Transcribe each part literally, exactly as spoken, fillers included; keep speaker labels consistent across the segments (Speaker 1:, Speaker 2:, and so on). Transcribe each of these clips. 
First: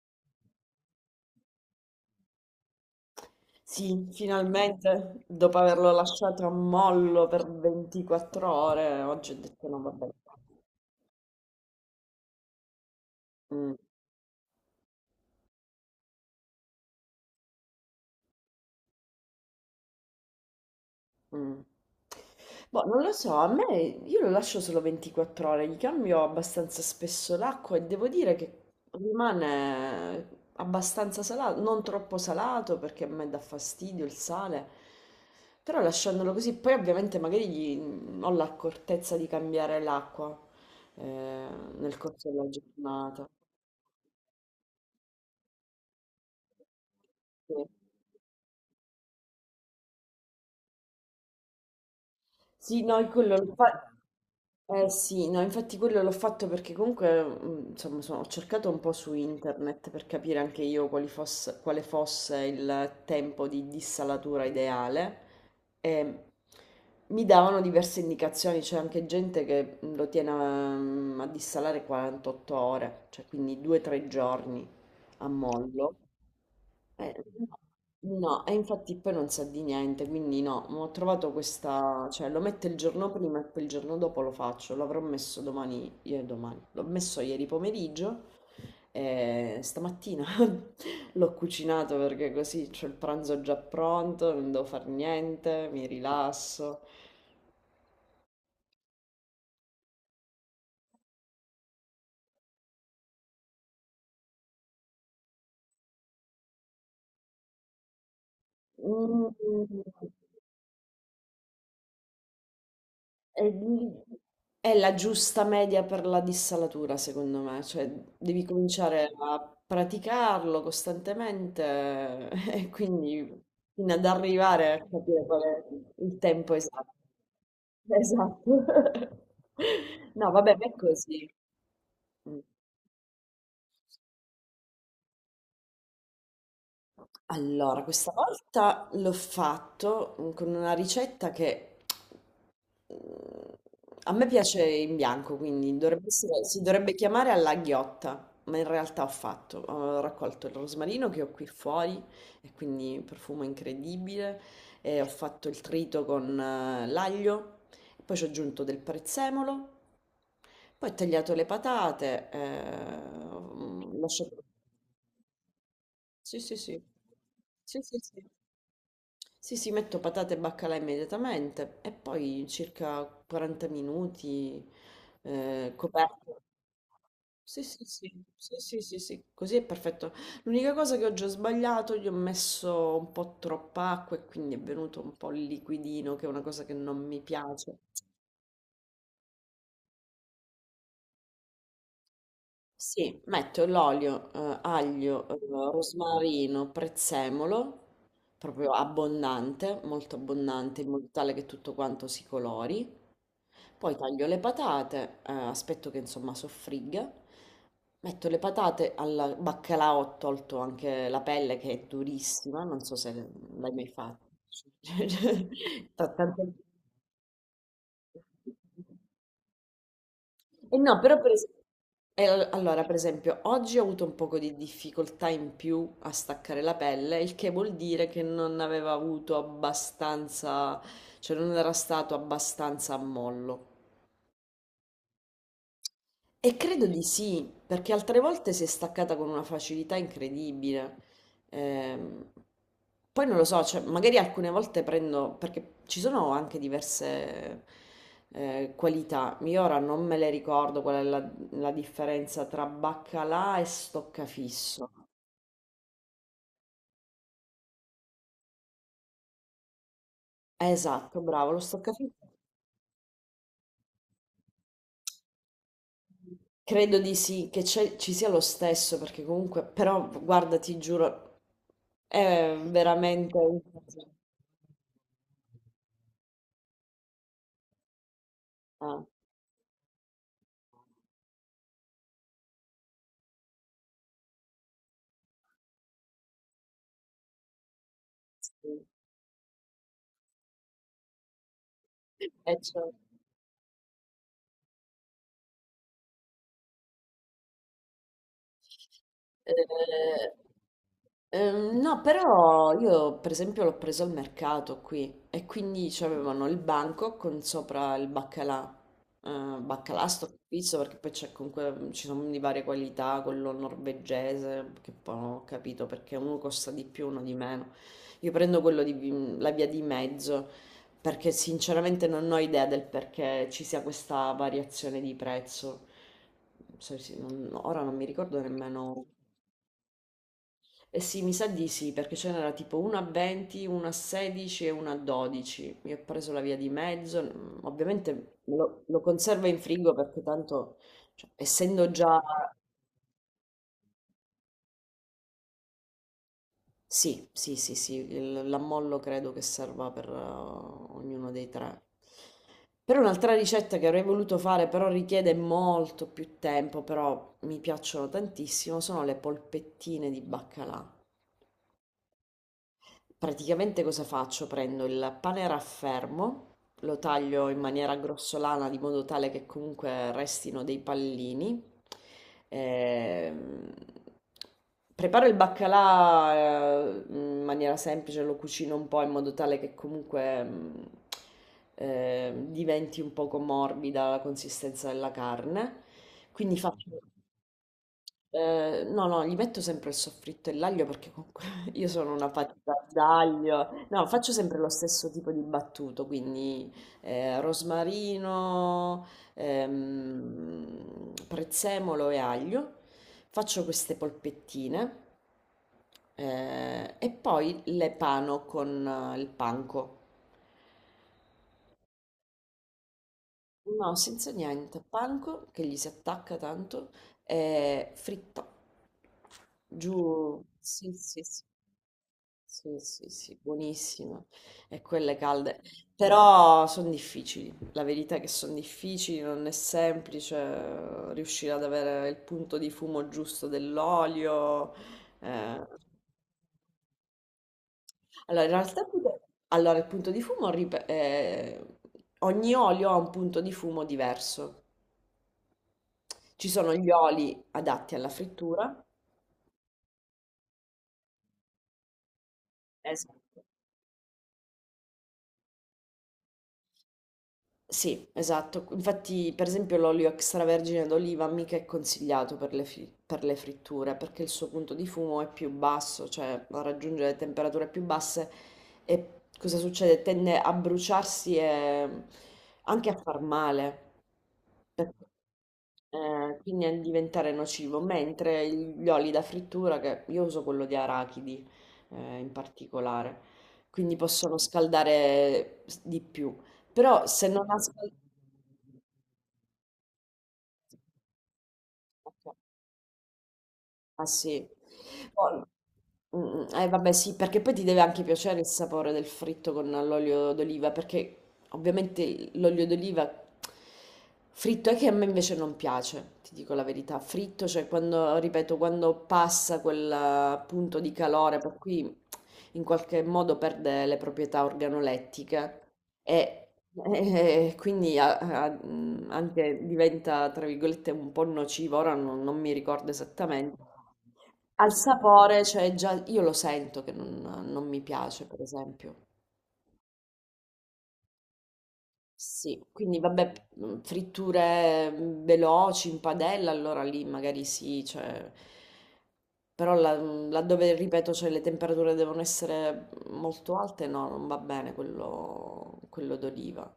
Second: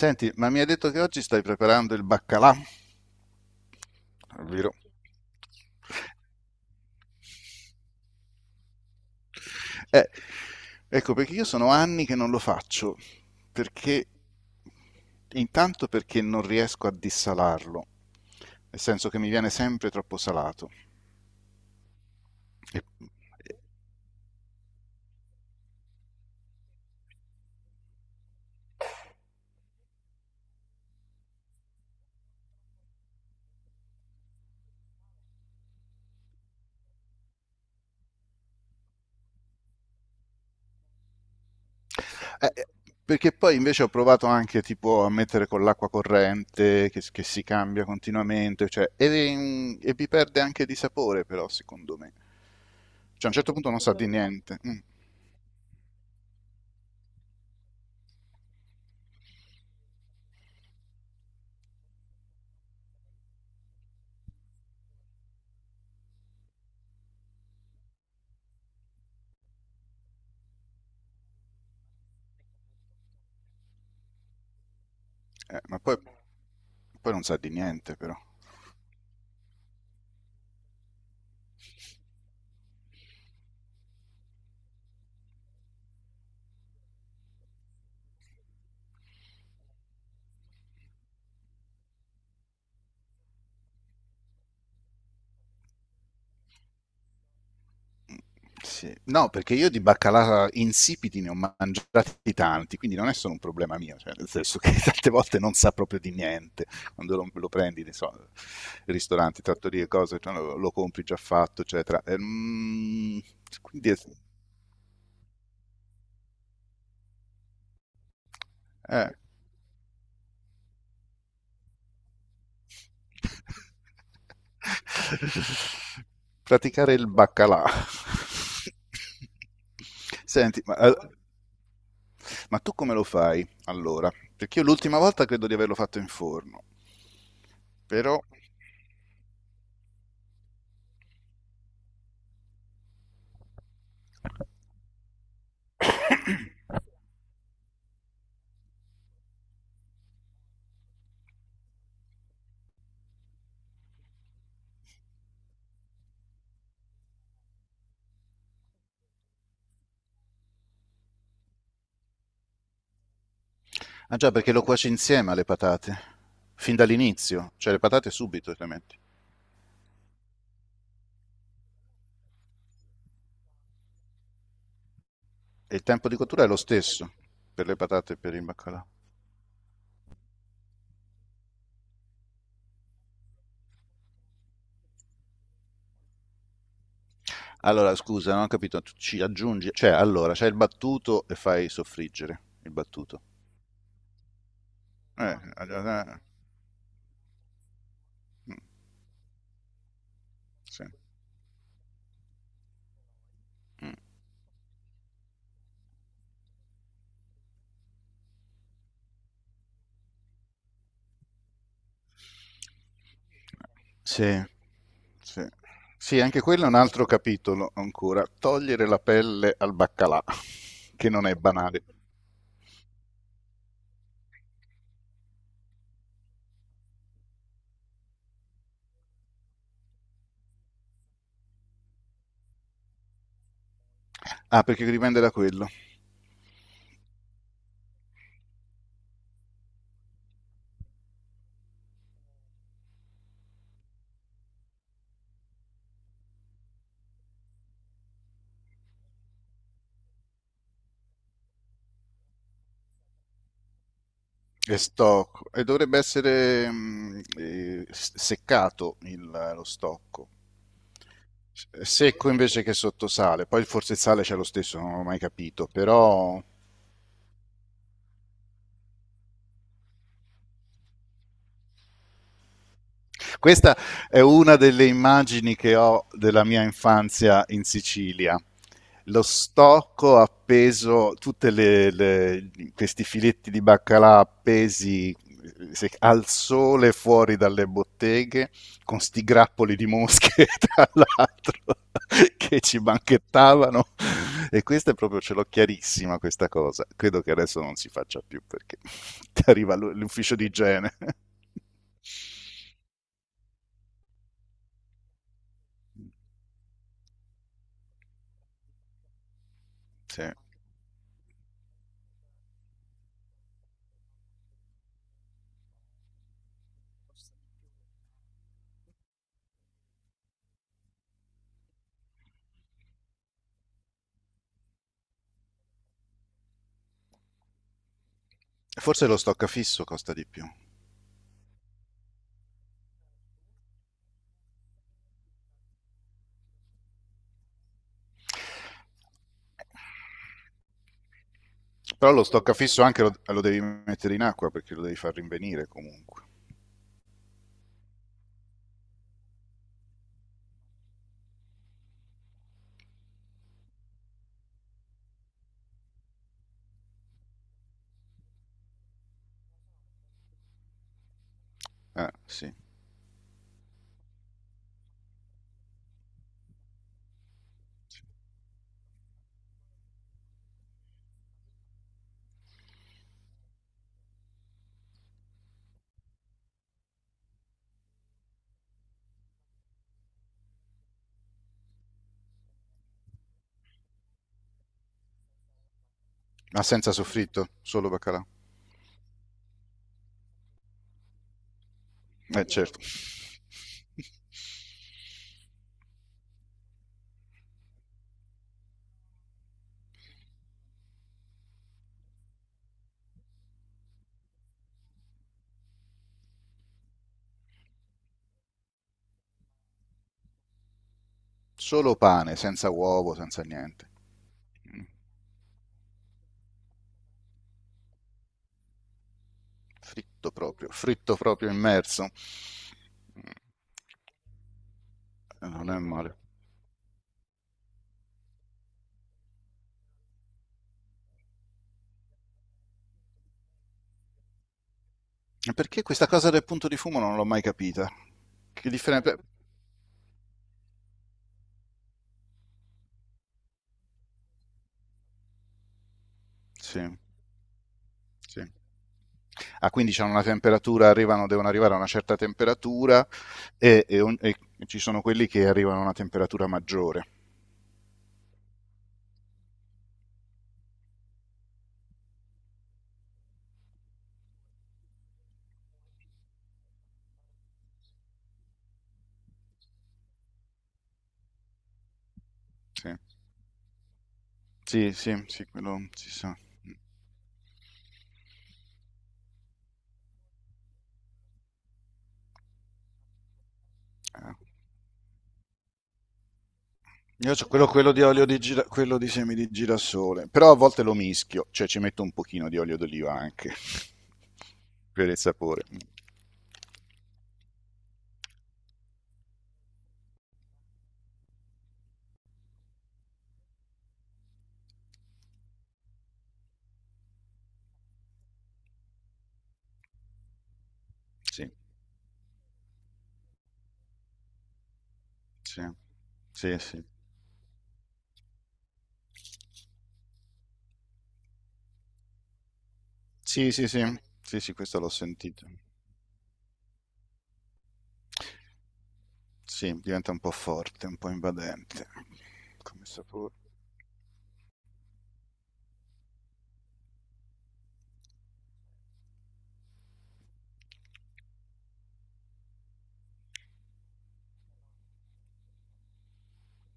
Speaker 1: Senti, ma mi hai detto che oggi stai preparando il baccalà,
Speaker 2: Sì,
Speaker 1: vero?
Speaker 2: finalmente, dopo averlo lasciato a mollo per ventiquattro ore, oggi ho detto no, vabbè.
Speaker 1: Eh, ecco, perché io sono anni che non lo faccio,
Speaker 2: Mm,
Speaker 1: perché intanto perché non riesco a dissalarlo, nel senso che mi viene sempre troppo salato.
Speaker 2: mm.
Speaker 1: E-
Speaker 2: Boh, non lo so, a me io lo lascio solo ventiquattro ore, gli cambio abbastanza spesso l'acqua e devo dire che rimane abbastanza salato, non troppo salato perché a me dà fastidio il sale, però lasciandolo così, poi ovviamente magari gli- mm, ho l'accortezza di cambiare l'acqua eh, nel corso della
Speaker 1: eh, eh,
Speaker 2: giornata.
Speaker 1: Perché poi invece ho provato anche tipo a mettere con l'acqua corrente che, che si
Speaker 2: Sì.
Speaker 1: cambia continuamente, cioè, e, e vi perde anche di sapore però secondo me.
Speaker 2: Sì, no, io
Speaker 1: Cioè a un
Speaker 2: quello
Speaker 1: certo
Speaker 2: l'ho
Speaker 1: punto non
Speaker 2: fa-
Speaker 1: sa di niente. Mm.
Speaker 2: eh, sì, no, infatti quello l'ho fatto perché comunque, mh, insomma, sono- ho cercato un po' su internet per capire anche io quali fosse- quale fosse il tempo di dissalatura ideale e mi davano diverse indicazioni, c'è anche gente che mm, lo tiene a, mm, a dissalare quarantotto ore, cioè quindi due tre giorni a
Speaker 1: Eh, ma
Speaker 2: mollo.
Speaker 1: poi, poi non
Speaker 2: Eh,
Speaker 1: sa di niente, però.
Speaker 2: no, no, e infatti poi non sa di niente, quindi no, ma ho trovato questa, cioè lo metto il giorno prima e poi il giorno dopo lo faccio, l'avrò messo domani, ieri domani, l'ho messo ieri pomeriggio e stamattina l'ho cucinato perché così c'ho il pranzo già pronto, non devo fare niente, mi rilasso.
Speaker 1: Sì. No, perché io di baccalà insipidi ne ho mangiati tanti, quindi non è solo un problema mio, cioè, nel senso che tante volte non sa proprio di niente. Quando lo, lo prendi, ne so,
Speaker 2: Mm,
Speaker 1: ristoranti,
Speaker 2: mm, mm.
Speaker 1: trattorie, cose, cioè, lo, lo, compri già fatto, eccetera. E, mm,
Speaker 2: È
Speaker 1: quindi,
Speaker 2: lì,
Speaker 1: è-
Speaker 2: è la giusta media per la dissalatura, secondo me, cioè devi cominciare
Speaker 1: eh.
Speaker 2: a praticarlo costantemente e quindi fino ad arrivare a capire qual è il tempo esatto.
Speaker 1: Praticare il baccalà.
Speaker 2: Esatto. No, vabbè,
Speaker 1: Senti,
Speaker 2: ma è
Speaker 1: ma, eh,
Speaker 2: così. Mm.
Speaker 1: ma tu come lo fai allora? Perché io l'ultima volta credo di averlo fatto in forno,
Speaker 2: Allora, questa
Speaker 1: però...
Speaker 2: volta l'ho fatto mm, con una ricetta che mm, a me piace in bianco, quindi dovrebbe essere- si dovrebbe chiamare alla ghiotta, ma in realtà ho fatto, ho raccolto il rosmarino che ho qui fuori e quindi profumo incredibile e ho fatto il trito con eh, l'aglio, poi ci ho aggiunto del prezzemolo, poi ho tagliato le patate, eh, ho
Speaker 1: Ah già,
Speaker 2: lasciato...
Speaker 1: perché lo cuoci insieme alle patate,
Speaker 2: Sì, sì,
Speaker 1: fin
Speaker 2: sì.
Speaker 1: dall'inizio, cioè le
Speaker 2: Sì, sì,
Speaker 1: patate
Speaker 2: sì.
Speaker 1: subito le metti.
Speaker 2: Sì, sì, metto patate e baccalà immediatamente e poi circa quaranta minuti eh,
Speaker 1: E il tempo di
Speaker 2: coperto.
Speaker 1: cottura è lo stesso
Speaker 2: Sì,
Speaker 1: per le
Speaker 2: sì,
Speaker 1: patate e
Speaker 2: sì,
Speaker 1: per il
Speaker 2: sì, sì,
Speaker 1: baccalà.
Speaker 2: sì, sì, così è perfetto. L'unica cosa che oggi ho sbagliato, gli ho messo un po' troppa acqua e quindi è venuto un po' il liquidino, che è una cosa che non mi piace.
Speaker 1: Allora, scusa, non ho capito, tu ci aggiungi... Cioè, allora, c'è il battuto e fai soffriggere il
Speaker 2: Sì,
Speaker 1: battuto.
Speaker 2: metto l'olio, eh, aglio,
Speaker 1: Eh,
Speaker 2: eh,
Speaker 1: eh, eh,
Speaker 2: rosmarino, prezzemolo,
Speaker 1: mm,
Speaker 2: proprio abbondante, molto abbondante,
Speaker 1: sì.
Speaker 2: in modo tale che tutto quanto si colori.
Speaker 1: Mm.
Speaker 2: Poi taglio le patate, eh, aspetto che insomma soffrigga, metto le patate al baccalà, ho tolto anche la pelle che è durissima, non so se l'hai mai fatto.
Speaker 1: Sì, sì.
Speaker 2: Ta-
Speaker 1: Sì, anche
Speaker 2: tante-
Speaker 1: quello è un altro capitolo ancora. Togliere la pelle al baccalà,
Speaker 2: E no,
Speaker 1: che
Speaker 2: però
Speaker 1: non
Speaker 2: per
Speaker 1: è
Speaker 2: esempio,
Speaker 1: banale.
Speaker 2: allora per esempio oggi ho avuto un poco di difficoltà in più a staccare la pelle, il che vuol dire che non aveva avuto abbastanza, cioè non era stato abbastanza a mollo.
Speaker 1: Ah, perché dipende da quello.
Speaker 2: E credo di sì, perché altre volte si è staccata con una facilità incredibile. Ehm, poi non lo so, cioè, magari alcune volte prendo, perché ci sono anche diverse eh, qualità. Io ora non me le ricordo qual è la, la differenza tra baccalà e
Speaker 1: È
Speaker 2: stoccafisso.
Speaker 1: stocco e dovrebbe essere mm, eh, s- seccato il- lo stocco.
Speaker 2: Esatto, bravo, lo
Speaker 1: È
Speaker 2: stoccafisso.
Speaker 1: secco invece che sottosale. Poi forse il sale c'è lo stesso, non l'ho mai capito, però
Speaker 2: Credo di sì, che c'è- ci sia lo stesso, perché comunque, però guarda, ti giuro, è veramente un...
Speaker 1: questa è una delle immagini che ho della mia infanzia in Sicilia.
Speaker 2: Ah.
Speaker 1: Lo stocco appeso, tutti questi filetti di baccalà appesi se- al sole fuori dalle botteghe,
Speaker 2: Sì,
Speaker 1: con sti grappoli di mosche tra l'altro
Speaker 2: eh,
Speaker 1: che ci
Speaker 2: certo.
Speaker 1: banchettavano. E questa è proprio, ce l'ho chiarissima questa cosa. Credo che adesso non si faccia più perché ti arriva l'u-
Speaker 2: Eh,
Speaker 1: l'ufficio di igiene.
Speaker 2: ehm, no, però io per esempio l'ho preso al mercato qui e quindi c'avevano il banco con sopra il baccalà. Eh, baccalà
Speaker 1: Sì.
Speaker 2: sto pizzo perché poi c'è comunque ci sono di varie qualità, quello norvegese, che poi non ho capito perché uno costa di più, uno di meno. Io prendo quello di vi- la via di mezzo perché sinceramente non ho idea del perché ci sia questa variazione di prezzo. So- sì, non- ora non mi ricordo nemmeno.
Speaker 1: Forse lo stoccafisso costa di più.
Speaker 2: Eh sì, mi sa di sì, perché ce n'era tipo una a venti, una a sedici e una a dodici. Io ho preso la via di mezzo, mm, ovviamente lo, lo conservo in frigo perché tanto, cioè, essendo
Speaker 1: Però
Speaker 2: già...
Speaker 1: lo stoccafisso anche lo, lo devi mettere in acqua perché lo devi far rinvenire comunque.
Speaker 2: Sì, sì, sì, sì, il- l'ammollo credo che serva per eh, ognuno dei tre. Per un'altra ricetta che avrei voluto fare, però richiede molto più tempo, però mi piacciono tantissimo, sono le polpettine di baccalà.
Speaker 1: Eh, sì.
Speaker 2: Praticamente cosa faccio? Prendo il pane raffermo, lo taglio in maniera grossolana di modo tale che comunque restino dei pallini. Ehm, preparo il baccalà eh, in maniera semplice, lo cucino un po' in modo tale che comunque mm, eh, diventi un poco morbida la consistenza della carne. Quindi
Speaker 1: Ma senza
Speaker 2: faccio...
Speaker 1: soffritto? Solo baccalà?
Speaker 2: Eh, no, no, gli metto sempre il soffritto e l'aglio perché comunque io sono una
Speaker 1: Eh, certo.
Speaker 2: patita d'aglio. No, faccio sempre lo stesso tipo di battuto, quindi eh, rosmarino, ehm, prezzemolo e aglio. Faccio queste polpettine eh, e poi le pano con eh, il panco.
Speaker 1: Solo pane, senza uovo, senza niente.
Speaker 2: No, senza niente.
Speaker 1: Mm.
Speaker 2: Panko che gli si attacca tanto è fritta. Giù.
Speaker 1: Fritto proprio,
Speaker 2: Sì,
Speaker 1: fritto
Speaker 2: sì, sì.
Speaker 1: proprio immerso. Eh,
Speaker 2: Sì, sì, sì, buonissima. E quelle calde.
Speaker 1: Non è male.
Speaker 2: Però sono difficili. La verità è che sono difficili, non è semplice eh, riuscire ad avere il punto di fumo giusto dell'olio. Eh.
Speaker 1: Perché questa cosa del punto di fumo non l'ho mai capita?
Speaker 2: Allora, in
Speaker 1: Che
Speaker 2: realtà,
Speaker 1: differenza...
Speaker 2: allora, il punto di fumo, rip- eh, ogni olio ha un punto di fumo diverso. Ci sono gli
Speaker 1: Sì,
Speaker 2: oli adatti alla
Speaker 1: sì,
Speaker 2: frittura.
Speaker 1: a quindici hanno una temperatura, arrivano, devono arrivare a una certa temperatura
Speaker 2: Esatto.
Speaker 1: e, e on- e ci sono quelli che arrivano a una temperatura maggiore.
Speaker 2: Sì, esatto. Infatti, per esempio, l'olio extravergine d'oliva mica è consigliato per le, fi- per le fritture perché il suo punto di fumo è più basso, cioè raggiunge le temperature più basse e cosa succede? Tende a bruciarsi e
Speaker 1: Sì,
Speaker 2: anche a far male.
Speaker 1: sì, sì, sì, quello si sa.
Speaker 2: Eh, quindi a diventare nocivo, mentre gli oli da frittura, che io uso quello di arachidi eh, in particolare, quindi possono
Speaker 1: Eh.
Speaker 2: scaldare s- di più. Però se
Speaker 1: Io ho
Speaker 2: non ha
Speaker 1: quello, quello di olio di gira- quello di semi di girasole, però a volte
Speaker 2: scaldato...
Speaker 1: lo mischio, cioè ci metto un pochino di olio d'oliva anche
Speaker 2: Ah sì.
Speaker 1: per il
Speaker 2: Poi-
Speaker 1: sapore.
Speaker 2: mm, eh vabbè sì, perché poi ti deve anche piacere il sapore del fritto con l'olio d'oliva, perché ovviamente l'olio d'oliva fritto è che a me invece non piace, ti dico la verità. Fritto, cioè quando, ripeto, quando passa quel eh, punto di calore,
Speaker 1: Sì,
Speaker 2: per cui in qualche modo perde le proprietà organolettiche
Speaker 1: sì,
Speaker 2: e,
Speaker 1: sì, sì.
Speaker 2: e quindi a- a- mh, anche diventa, tra virgolette, un po' nocivo, ora non, non mi ricordo
Speaker 1: Sì,
Speaker 2: esattamente.
Speaker 1: sì, sì, sì, sì,
Speaker 2: Al
Speaker 1: questo l'ho
Speaker 2: sapore,
Speaker 1: sentito.
Speaker 2: cioè già io lo sento che non non mi piace, per esempio.
Speaker 1: Sì, diventa un po' forte, un po' invadente
Speaker 2: Sì,
Speaker 1: come
Speaker 2: quindi vabbè,
Speaker 1: sapore.
Speaker 2: mhmm, fritture, mhmm, veloci in padella, allora lì magari sì, cioè però là mhmm, laddove ripeto, cioè le temperature devono essere molto alte, no, non va bene quello quello d'oliva.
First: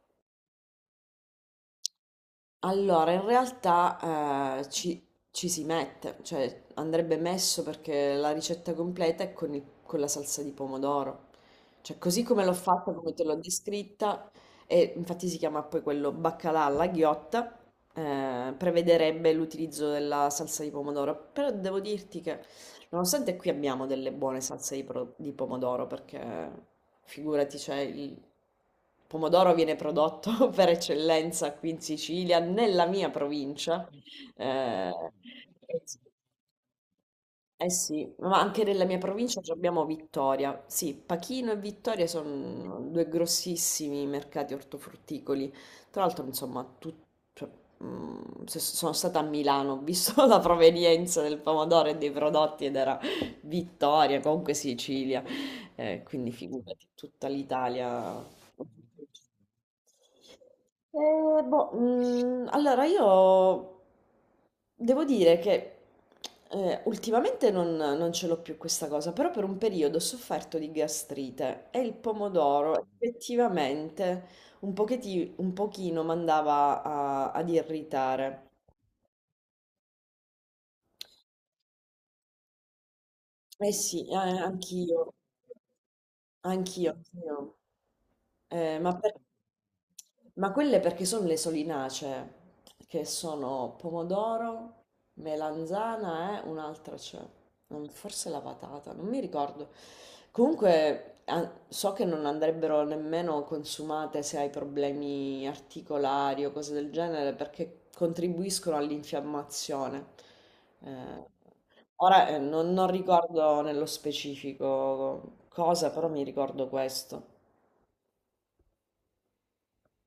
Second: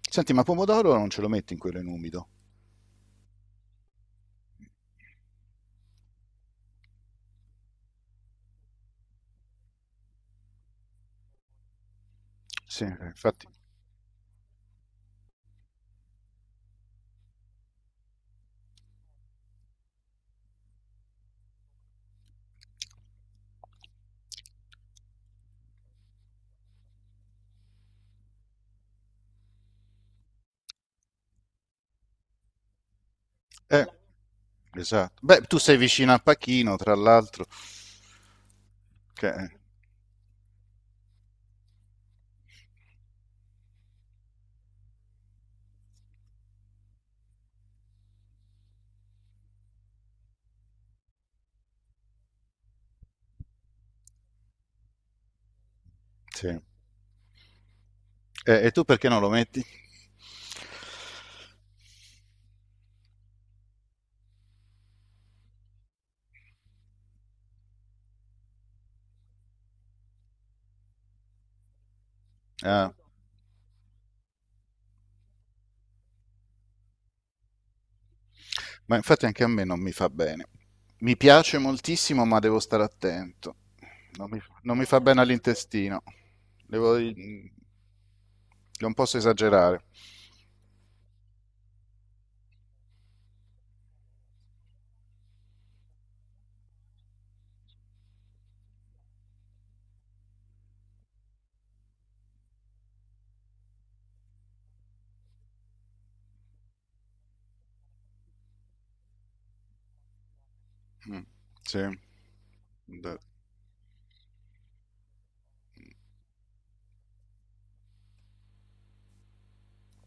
Speaker 1: Senti, ma pomodoro non ce lo metti in quello in umido?
Speaker 2: Allora, in realtà eh, ci, ci si mette, cioè andrebbe messo perché la ricetta completa è con, il- con la salsa di pomodoro. Cioè, così come l'ho
Speaker 1: Sì,
Speaker 2: fatta,
Speaker 1: eh,
Speaker 2: come te l'ho
Speaker 1: infatti.
Speaker 2: descritta, e infatti si chiama poi quello baccalà alla ghiotta, eh, prevederebbe l'utilizzo della salsa di pomodoro. Però devo dirti che nonostante qui abbiamo delle buone salse di, pro- di pomodoro, perché figurati, c'è il pomodoro viene prodotto per eccellenza qui in Sicilia, nella mia provincia.
Speaker 1: Eh,
Speaker 2: Eh,
Speaker 1: esatto. Beh, tu sei vicino a Pachino, tra l'altro.
Speaker 2: eh sì, ma anche nella mia
Speaker 1: che-
Speaker 2: provincia ci
Speaker 1: eh,
Speaker 2: abbiamo Vittoria. Sì, Pachino e Vittoria sono due grossissimi mercati ortofrutticoli. Tra l'altro, insomma, tut- cioè, mm, se- sono stata a Milano, ho visto la provenienza del pomodoro e dei prodotti ed era Vittoria, comunque Sicilia. Eh, quindi
Speaker 1: sì.
Speaker 2: figurati, tutta l'Italia eh,
Speaker 1: Eh, e tu perché non lo metti?
Speaker 2: boh, mm, allora io devo dire che eh, ultimamente non, non ce l'ho più questa cosa, però per un periodo ho sofferto di gastrite e il pomodoro
Speaker 1: Ah,
Speaker 2: effettivamente un pochetti- un pochino, mi andava a- ad irritare.
Speaker 1: ma infatti anche a me non mi fa bene. Mi piace moltissimo, ma devo stare attento.
Speaker 2: Eh sì, eh,
Speaker 1: Non mi, non mi fa
Speaker 2: anch'io,
Speaker 1: bene all'intestino.
Speaker 2: anch'io,
Speaker 1: Devo,
Speaker 2: anch'io. Eh,
Speaker 1: non
Speaker 2: ma,
Speaker 1: posso
Speaker 2: per-
Speaker 1: esagerare.
Speaker 2: ma quelle perché sono le solinacee, che sono pomodoro, melanzana è un'altra c'è, non- forse la patata, non mi ricordo. Comunque a- so che non andrebbero nemmeno consumate se hai problemi articolari o cose del genere perché contribuiscono all'infiammazione.
Speaker 1: Mm,
Speaker 2: Eh,
Speaker 1: sì,
Speaker 2: ora eh, non non ricordo nello specifico cosa, però mi ricordo questo.